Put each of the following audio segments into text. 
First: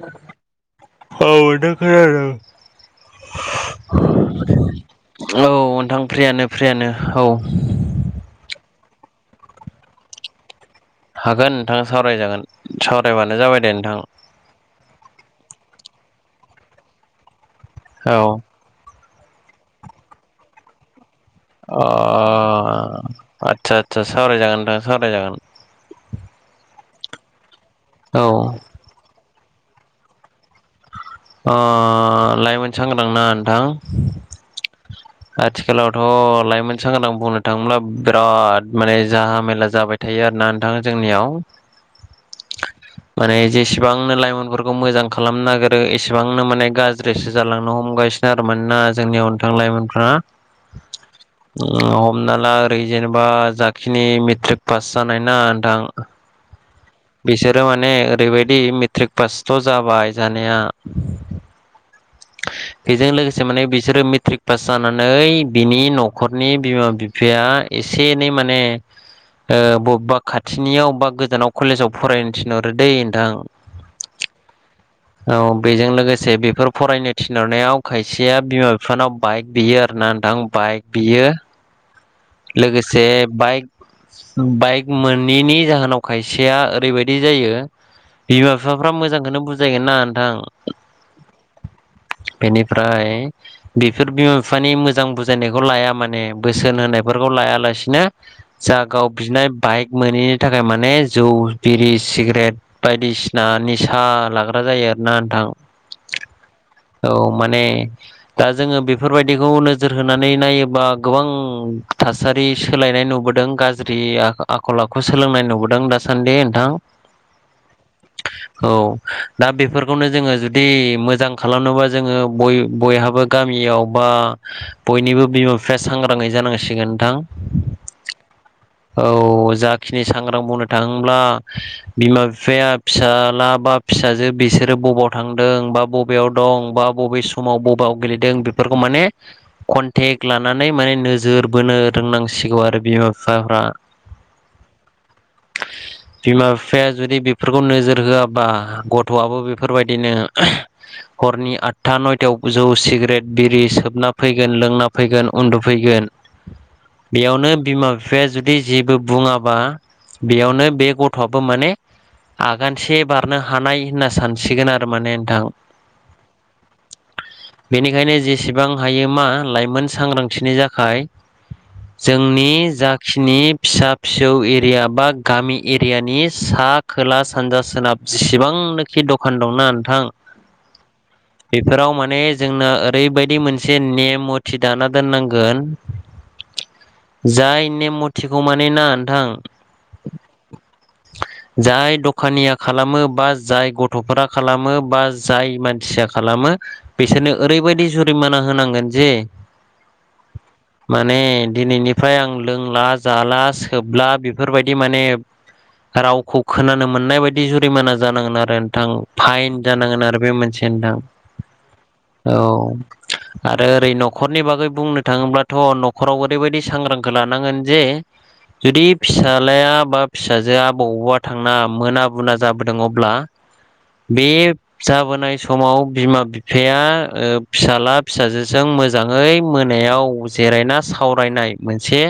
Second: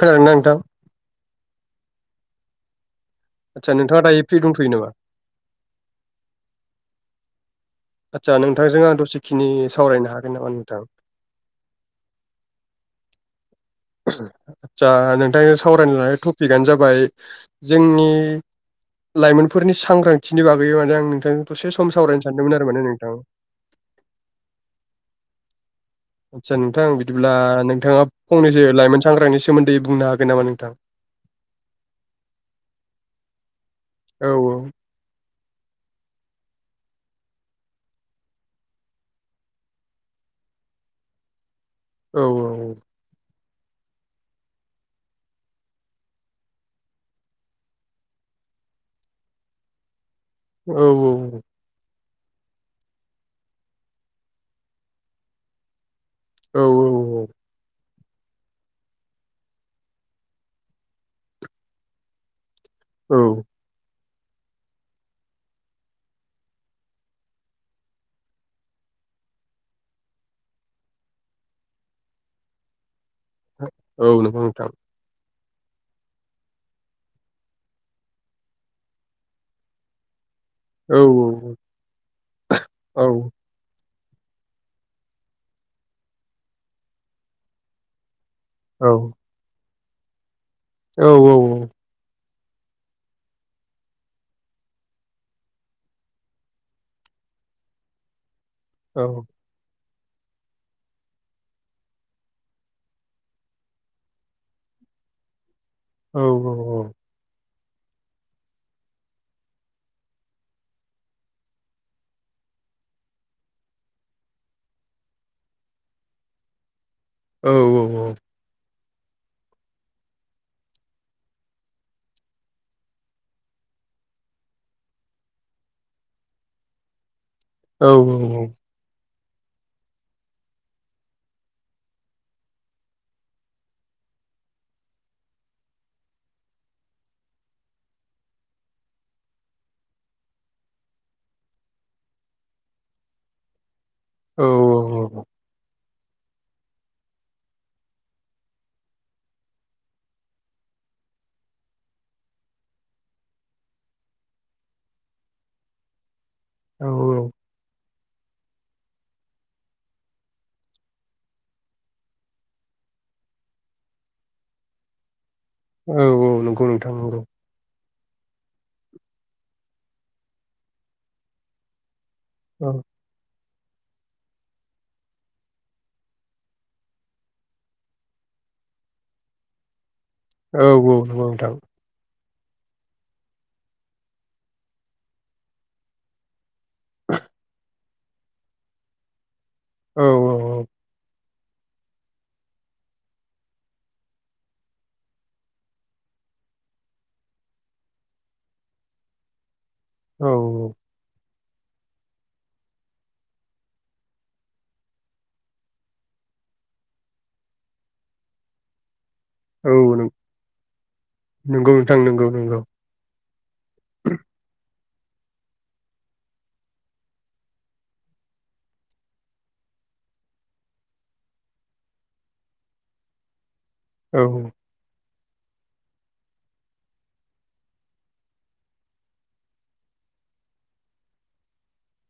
खोनादोंना नोंथां औ दा खोनादों आदसा नोंथाङा दायो फ्रि दंथ'यो नामा औ नोंथां फ्रियानो फ्रियानो औ आदसा नोंथांजों आं दसेखिनि सावरायनो हागोन नामा नोंथां। हागोन नोंथां सावरायजागोन सावरायबानो जाबाय दे नोंथां आतसा नोंथांनि सावरायनो लानाय टपिकआनो जाबाय जोंनि औ लाइमोनफोरनि सांग्रांथिनि बागै माने आं दसे अ सम सावरायनो सानदोंमोन आरो माने नोंथां आदसा आदसा सावरायजागोन नोंथां सावरायजागोन आदसा नोंथां बिदिब्ला नोंथाङा औ फंनैसो लाइमोन सांग्रानि सोमोन्दै बुंनो हागोन नामा नोंथां लाइमोन सांग्रां ना नोंथां औ औ आथिखालावथ' लाइमोन सांग्रां बुंनो थाङोब्ला बिराद माने जाहा मेला जाबाय थायो बे आरो ना नोंथां जोंनियाव औ औ माने जेसेबांनो लाइमोनफोरखौ मोजां खालामनो नागिरो एसेबांनो माने गाज्रिसो जालांनो हमगासिनो मानोना जोंनि नोंथां लाइमोनफोरा औ औ हमना ला ओरै जेनेबा जाखिनि मेट्रिक पास जानायना नोंथां औ बिसोरो माने ओरैबायदि मेट्रिक पासथ' जाबाय जानाया। बेजों औ लोगोसे माने बिसोरो मेट्रिक पास जानानै बिनि न'खरनि बिमा बिफाया एसे एनै माने बबेबा खाथिनियाव बा गोजानाव कलेजाव फरायनो थिनहरो दै। नोंथां औ नोंथां औ बेजों लोगोसे बेफोर फरायनो थिनहरनायाव खायसेया बिमा बिफानाव बाइक बियो आर ना नोंथां बाइक औ बियो। लोगोसे औ बाइक बाइक मोनैनि जाहोनाव खायसेया ओरैबायदि जायो। बिमा औ बिफाफ्रा मोजांखौनो बुजायगोन ना नोंथां औ औ औ बेनिफ्राय बेफोर बिमा बिफानि मोजां बुजायनायखौ लाया माने बोसोन होनाय बेफोरखौ लायालासिनो औ जागाव बिनाय बाइक मोनोैनि थाखाय माने जौ बिरि सिगारेट बायदिसिना निसा लाग्रा जायो। नोंथां औ औ औ माने दा जोङो बेफोरबायदिखौ नोजोर होनानै नायोबा गोबां थासारि सोलायनाय नुबोदों गाज्रि आखल आखु सोलोंनाय नुबोदों दासान्दि नोंथां औ औ औ औ दा बेफोरखौनो जोङो जुदि मोजां खालामनोबा जोङो बयहाबो गामि याव बा बयनिबो बिमा बिफाया सांग्राङै जानांसिगोन नोंथां। औ औ औ जाखिनि सांग्रां मावनो थाङ्ला बिमा बिफाया फिसाला बा फिसाजो बिसोरो बबेयाव थांदों बा बबेयाव दं बा बबे समाव बबेयाव गेलेदों बेफोरखौ माने कन्टेक्ट लानानै माने नोजोर बोनो रोंनांसिगौ आरो बिमा बिफाफ्रा। औ बिमा बिफाया जुदि बेफोरखौ नोजोर होआबा गथ'आबो बेफोरबायदिनो हरनि आटथा नयथायाव जौ सिगारेट बिरि सोबना फैगोन लोंना फैगोन उन्दुफैगोन। औ बेयावनो बिमा बिफ बिफाया जुदि जेबो बुङाबा बेयावनो बे गथ'आबो माने आगानसे बारनो हानाय होनना सानसिगोन आरो माने नोंथां। औ औ नोंगौ नोंथां नंगौ बेनिखायनो जेसेबां हायो मा लाइमोन सांग्रांथिनि थाखाय जोंनि औ जाखिनि फिसा फिसौ एरिया बा गामि एरियानि सा खोला सानजा सोनाब जेसिबां आंनोखि दखान दंना नोंथां औ औ नोंथां। बेफोराव माने जोंना ओरैबायदि मोनसे नेम मथि दाना दोननांगोन। जाय नेम मथिखौ माने ना नथां औ औ औ। जाय दखानिया खालामो बा जाय गथ'फोरा खालामो बा जाय मानसिया खालामो बिसोरनो ओरैबायदि जुरिमाना होनांगोन जे औ। माने दिनैनिफ्राय आं लोंला जाला सोबला बेफोरबायदि माने रावखौ खोनानो मोननाय बायदि जुरिमाना जानांगोन आरो नोंथां। फाइन औ जानांगोन नों आरो बे मोनसे नथां नंगौ नोंथां नंगौ औ नंगौ । आरो ओरै न'खरनि बागै बुंनो थाङोब्लाथ' न'खराव ओरैबायदि सांग्रांखौ लानांगोन जे जुदि फिसाज्लाया बा फिसाजोआ बबावबा थांना मोना बुना जाबोदों अब्ला औ बे जाबोनाय समाव बिमा बिफाया फिसाज्ला फिसाजोजों मोजाङै मोनायाव जिरायना सावरायनाय मोनसे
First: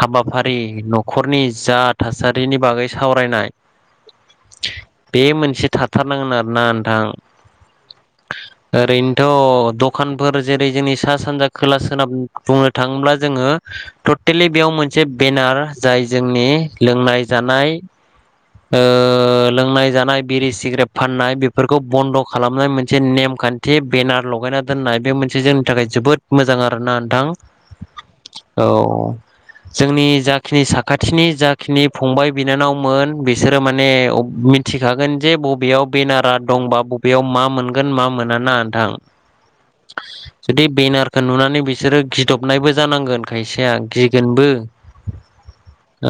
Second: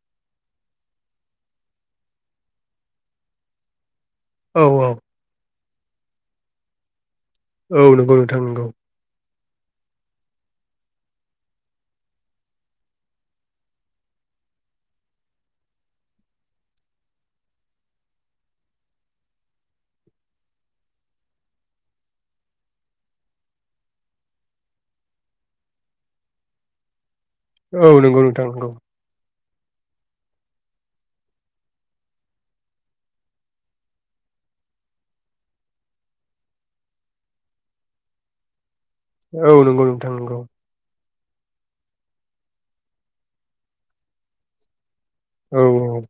हाबाफारि न'खरनि जा थासारिनि बागै सावरायनाय औ बे मोनसे थाथारनांगोन आरोना नोंथां । औ नंगौ नोंथां नंगौ। द' दखानफोर जेरै जोंनि सा सानजा खोला स बुंनो थाङोब्ला जोङो टटेलि बेयाव मोनसे बेनार जाय जोंनि लोंनाय जानाय लोंनाय जानाय बिरि सिग्रेट फाननाय बेफोरखौ बन्द' खालामनाय मोनसे नेम खान्थि बेनार लगायना दोननाय बे मोनसे जोंनि थाखाय जोबोद मोजां आरोना नोंथां। औ नंगौ नोंथां औ नंगौ। जोंनि जाखिनि साखाथिनि जाखिनि फंबाय बिनानावमोन बिसोरो माने मिथिखागोन जे बबेयाव बेनारा दंबा बबेयाव मा मोनगोन मा मोना ना नोंथां औ नंगौ नोंथां नंगौ। खौ नुनानै बिसोरो गिदबनायबो जानांगोन खायसेया गिगोनबो। औ औ।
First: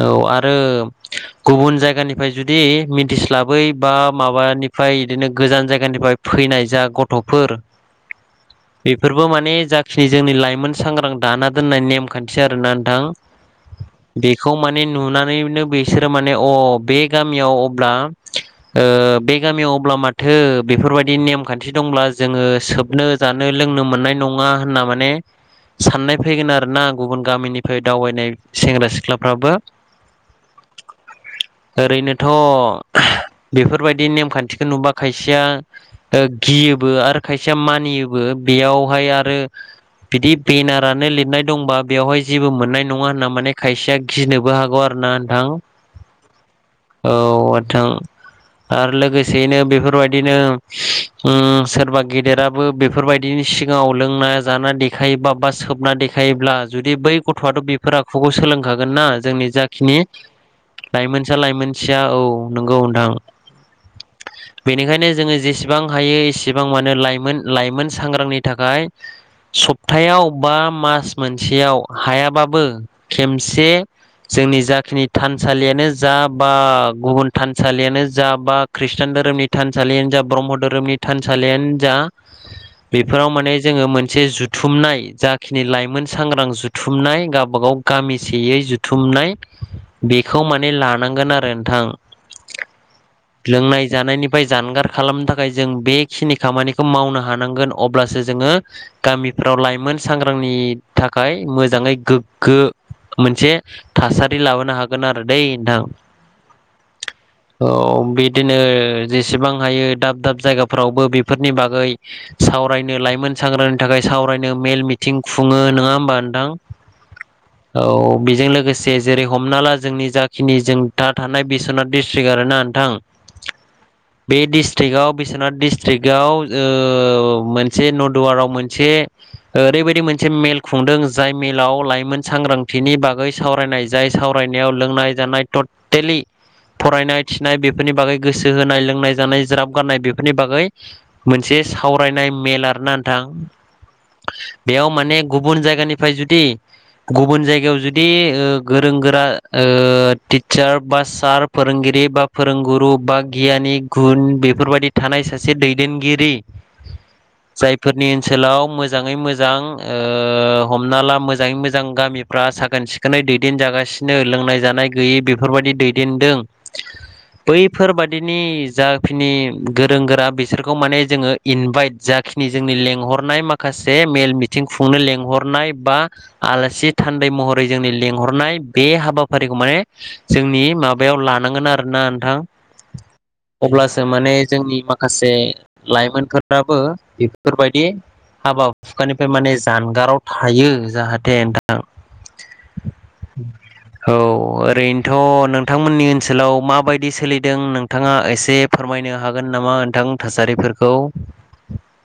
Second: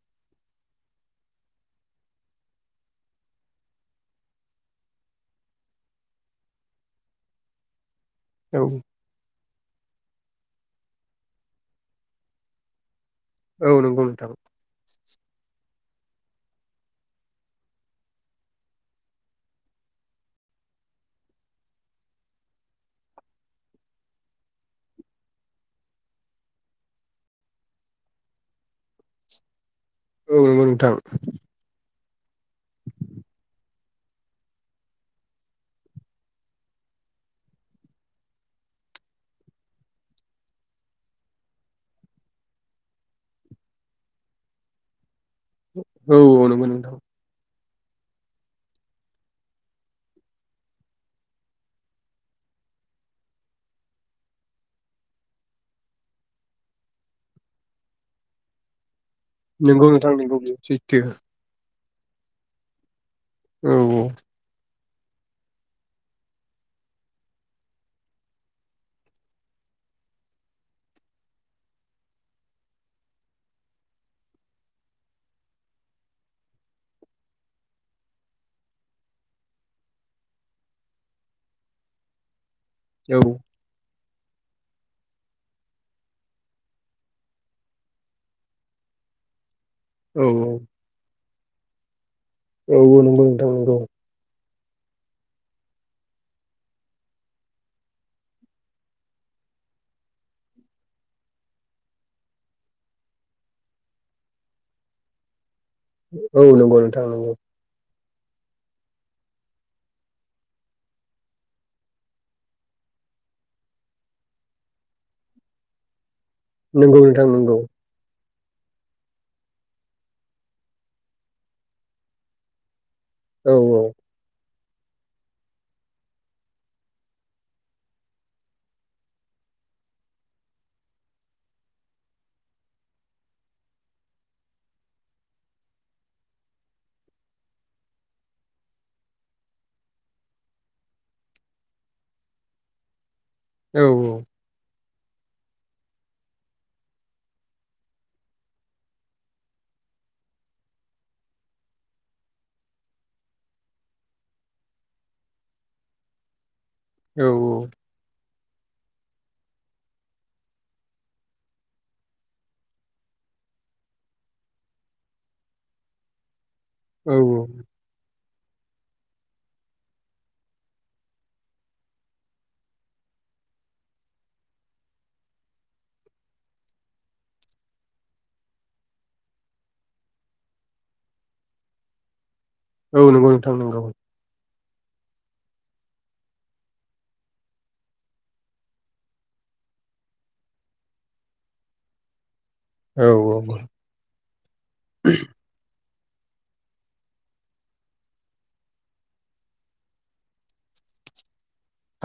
गुबुन जायगानि फ्राय जुदि मिथिस्लाबै बा माबानिफ्राय बिदिनो गोजान जायगानिफ्राय फैनाय जा गथ' फोर बेफोरबो माने जाखिनि जोंनि लाइमोन सांग्रां दाना दोननाय नेमखान्थि आरोना नोंथां औ औ नंगौ नोंथां बेखौ माने नुनानैनो बिसोरो माने अ बे गामियाव अब्ला ओ बे गामियाव अब्ला माथो बेफोरबायदि नेमखान्थि दंब्ला जोङो सोबनो जानो लोंनो मोननाय नङा होनना माने साननाय फैगोन आरोना गुबुन गामिनिफ्राय दावबायनाय सेंग्रा सिख्लाफ्राबो औ नंगौ नोंथां ओरैनोथ' बेफोरबायदि नेमखान्थिखौ नुबा खायसेया ओ गि योबो आरो खायसेया मानियोबो बेयावहाय आरो बिदि बेनारानो लिरनाय दंबा बेवहाय जेबो मोननाय नङा होनना माने खायसेया गिनोबो हागौ आरो ना नों औ औ नंगौ नोंथां औ नोंथां आरो लोगोसेयैनो बेफोरबायदिनो ओम सोरबा गेदेराबो बेफोरबायदि सिगाङाव लोंना जा देखायोबा बा सोबना देखायोब्ला जुदि बै गथ'वाथ' बेफोर आखुखौ सो लोंखागोन ना जोंनि नंगौ जाखिनि नोंथां नंगौ बेयो सैथो लाइमोनसा लाइमोनसिया औ नंगौ नोंथां औ औ बेनिखायनो जोङो जेसेबां हायो एसेबां मानो लाइमोन लाइमोन सांग्रांनि थाखाय सप्तायाव बा मास मोनसेयाव हायाबाबो खेनसे जोंनि जाखिनि थानसालियानो जा बा गुबुन थानसालियानो जा बा खृषटान धोरोमनि थानसालियानो जा ब्रह्म धोरोमनि थानसालियानो जा [inaudible] बेफोराव माने जोङो मोन से जुथुमनाय जाखिनि लाइमोन सांग्रां जुथुमनाय गावबा गाव गामिसेयै जुथुमनाय औ बेखौ औ माने लानांगोन आरो नोंथां औ औ नोंगौ नोंथां नोंगौ लोंनाय जानायनिफ्राय जानगार खालामनो थाखाय जों बेखिनि खामानिखौ मावनो हानांगोन अब्लासो जोङो गामि फोराव लाइमोन सांग्रांनि थाखाय मोजाङै गोग्गो मोनसे थासारि लाबोनो हागोन आरो। दै नोंथां औ नंगौ नोंथां नंगौ औ बिदिनो जेसेबां हायो दाब दाब जायगाफ्रावबो बेफोरनि बागै सावरायनो लाइ मोन सांग्रानि थाखाय सावरायनो मेल मिथिं खुङो नङा होमबा नोंथां नंगौ नोंथां नंगौ औ बेजों लोगोसे जेरै हमना ला जोंनि जाखिनि जों दा थानाय बिस्वनाथ डिस्ट्रिकट आरो ना नोंथां औ औ बे डिस्ट्रिक्टआव बिस्वनाथ डिस्ट्रिक्टआव मोनसे न दुवाराव मोनसे ओरैबायदि मोनसे मेल खुंदों जाय मेलाव लाइमोन सांग्रांथिनि बागै सावरायनाय जाय सावराय नायाव लोंनाय जानाय टटेलि फरायनाय थिनाय बेफोरनि बागै गोसो होनाय लोंनाय जानाय ज्राब गारनाय बेफोरनि बागै मोनसे बे सावरायनाय मेल आरो ना नोंथां औ औ बेयाव माने गुबुन जायगानिफ्राय जुदि गुबुन जायगायाव जुदि ओ गोरों गोरा ओ टिचार बा सार फोरोंगिरि बा फोरोंगुरु बा गियानि गुन बेफोरबायदि थानाय सासे दैदेनगिरि औ जायफोरनि ओनसोलाव मोजाङै मोजां ओ हमना ला मोजाङै मोजां गामिफ्रा साखोन सिखोनै दैदेन जागासिनो लोंनाय जानाय गैयि बेफोरबायदि दैदेनदों औ औ बैफोरबा दिनि जाखिनि गोरों गोरा बिसोरखौ माने जोङो इनभाइट जाखिनि जोंनि लेंहर नाय माखासे मेल मिथिं खुंनो लेंहरनाय बा आलासि थान्दै महरै जोंनि लिं हरनाय बे हाबाफारिखौ माने जोंनि माबायाव लानांगोन आरोना नोंथां औ नोंगौ नोंथां नोंगौ। अब्लासो माने जोंनि माखासे लाइमोनफोराबो बेफोरबायदि हाबा हुखानिफ्राय माने जानगाराव थायो जाहाथे नोंथां। औ औ। औ ओरैनोथ' नोंथां मोननि ओनसोलाव माबायदि सोलिदों नोंथाङा एसे फोरमायनो हागोन नामा नोंथां थासारिफोर खौ?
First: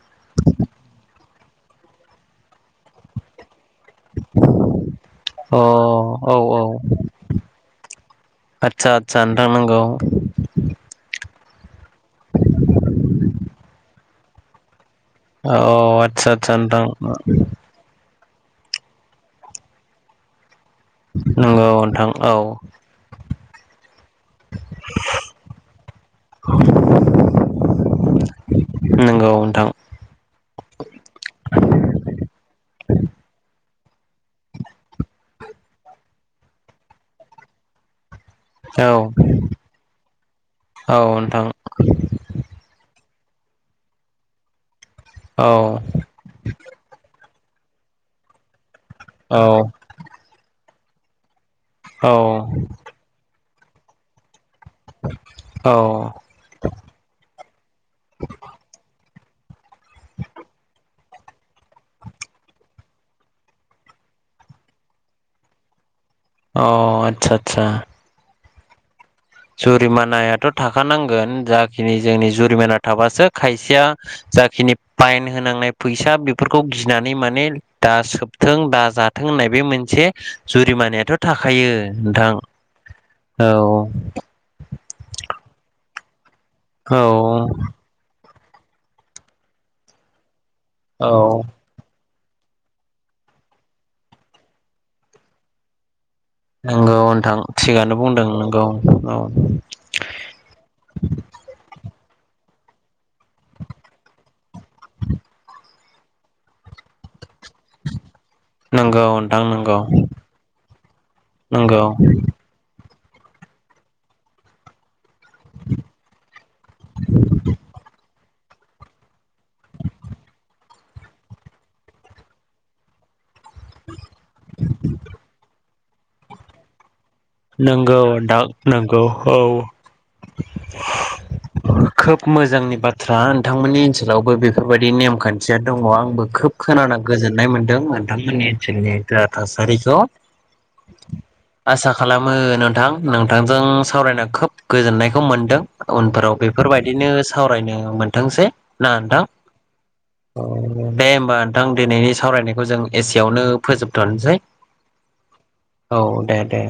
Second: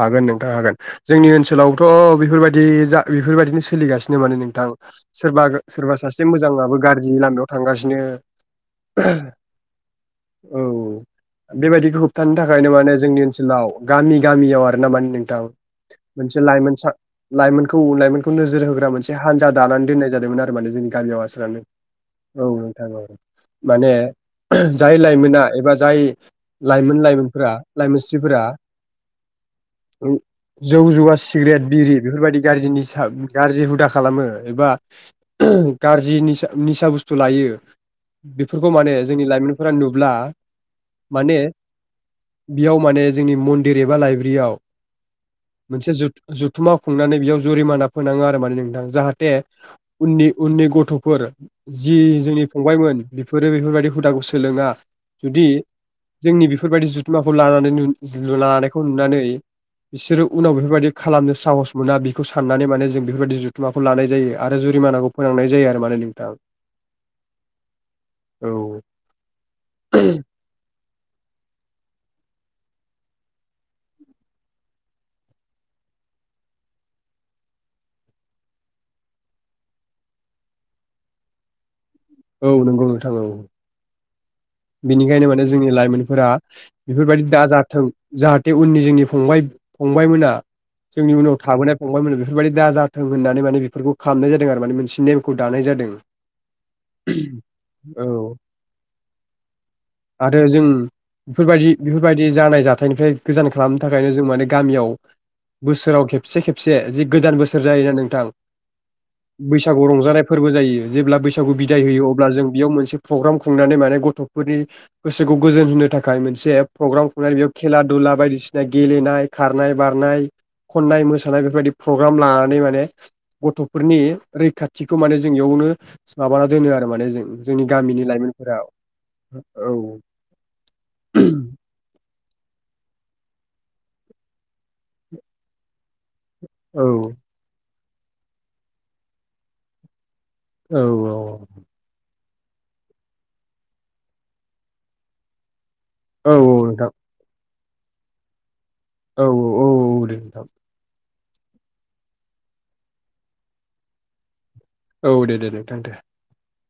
हागोन नोंथां हागोन जोंनि ओनसोलावथ' बेफोरबायदि जा बेफोरबायदिनो सो सोलिगासिनो माने नोंथां सोरबा अ गा सोरबा सासे औ औ मोजाङाबो गारजिनि लामायाव थांगासिनो। आथसा आथसा नोंथां नोंगौ। औ बेबायदिखौ होबथानो थाखायनो माने जोंनि ओनसोलाव गामि गामियाव आरोना मानि नोंथां औ आदसा मोनसे आदसा लाइमोन नोंथां सा लाइमोनखौ लाइमोन खौ नोजोर होग्रा मोनसे हानजा दानानै दोननाय जादोंमोन आरो माने जोंनि गामियाव आसारानो। नंगौ नोंथां औ नोंथां औ माने जाय लाइमोना एबा जाय लाइमोन लाइमोनफ्रा लाइमोनस्रिफोरा नंगौ नोंथां ओं जौ जुवा सिग्रेट बिरि बेफोरबायदि गारजि निसा गारजि हुदा खालामो एबा गारजि निसा निसा बुस्थु लायो बेफोरखौ औ माने जोंनि लाइमोनफोरा नुब्ला औ माने नोंथां बेयाव माने जोंनि मनदिर एबा लाइब्रियाव औ मोनसे जुथ-जुथुमा खुंनानै बियाव जुरिमाना फोनाङो आरो माने नोंथां जाहाथे औ उननि उननि गथ'फोर जि औ जोंनि फंबायमोन बेफोरो बेफोरबायदि हुदाखौ सो सोलोङा जुदि औ जोंनि बेफोरबायदि जुथुमाखौ लानानै नु जु जु लानायखौ नुनानै बिसोरो उनाव बेफोरबायदि खालामनो साहस मोना बेखौ साननानै माने जों बेफोरबादि जुथुमाखौ लानाय जायो। आरो जुरिमानाखौ फोनांनाय जायो आरो माने नों अ आथसा आथसा। औ। जुरिमानायाथ' थाखानांगोन जाखिनि जोंनि जु रिमाना थाबासो खायसेया जाखिनि पाइन होनांनाय फैसा बेफोरखौ गिनानै माने दा सोबथों दा जाथों होननाय बे मोनसे जुरिमानायाथ' थाखायो। नोंथां औ नंगौ नोंथां औ। बेनिखायनो माने जोंनि लाइमोनफोरा औ बेफोरबायदि दाजाथों जाहा थे उननि जोंनि फंबाय फंबायमोना औ जोंनि उनाव थाबोनाय फंबायमोन बेफोरबायदि दा जाथों होननानै माने बेफोरखौ खालामनाय जादों आरो माने मोनसे नेमखौ दानाय जादों। नोंगौ नोंथां थिगानो बुंदों औ नोंगौ औ। आरो जों बेफोरबायदि बेफोरबायदि जानाय जाथायनिफ्राय गोजान खालामनो थाखायनो जों माने गामियाव बोसोराव खेबसे खेबसे जि गोदान बोसोर जायोना नोंथां नंगौ नोंथां नंगौ बैसागु रंजानाय फोरबो जायो जेब्ला बैसागु बिदाय नंगौ होयो अब्ला जों बेयाव मोनसे प्रग्राम खुंनानै माने गथ'फोरनि गोसोखौ गोजोन होनो थाखाय मोनसे प्रग्राम खुंनाय बेयाव खेला दुला बायदिसिना गेलेनाय खारनाय बारनाय खननाय मोसानाय बेफोरबायदि प्रग्राम लानानै माने गथ'फोरनि रैखाथिखौ माने जों बेयावनो माबाना दोनो आरो माने जों। जोंनि नोंगौ गामिनि लाइमोनफोरा नोंथां नोंगौ औ। खोब मोजांनि बाथ्रा नोंथांमोननि ओनसोलावबो बेफोरबायदि नेमखान्थिया दङ आंबो खोब औ खोनाना गोजोननाय मोन्दों नोंथांमोननि ओनसोलनि जा थासारिखौ। औ औ। आसा खालामो नोंथां नोंथांजों सावरायना खोब गोजोननायखौ मोन्दों। औ उनफोराव नोंथां बेफोरबायदिनो सावरायनो मोनथोंसै। ना नोंथां औ औ औ दे नोंथां दे ओमबा होमबा नोंथां दिनैनि सावरायनायखौ जों एसेयावनो फोजोबथ'नोसै औ दे-दे नोंथां दे औ दे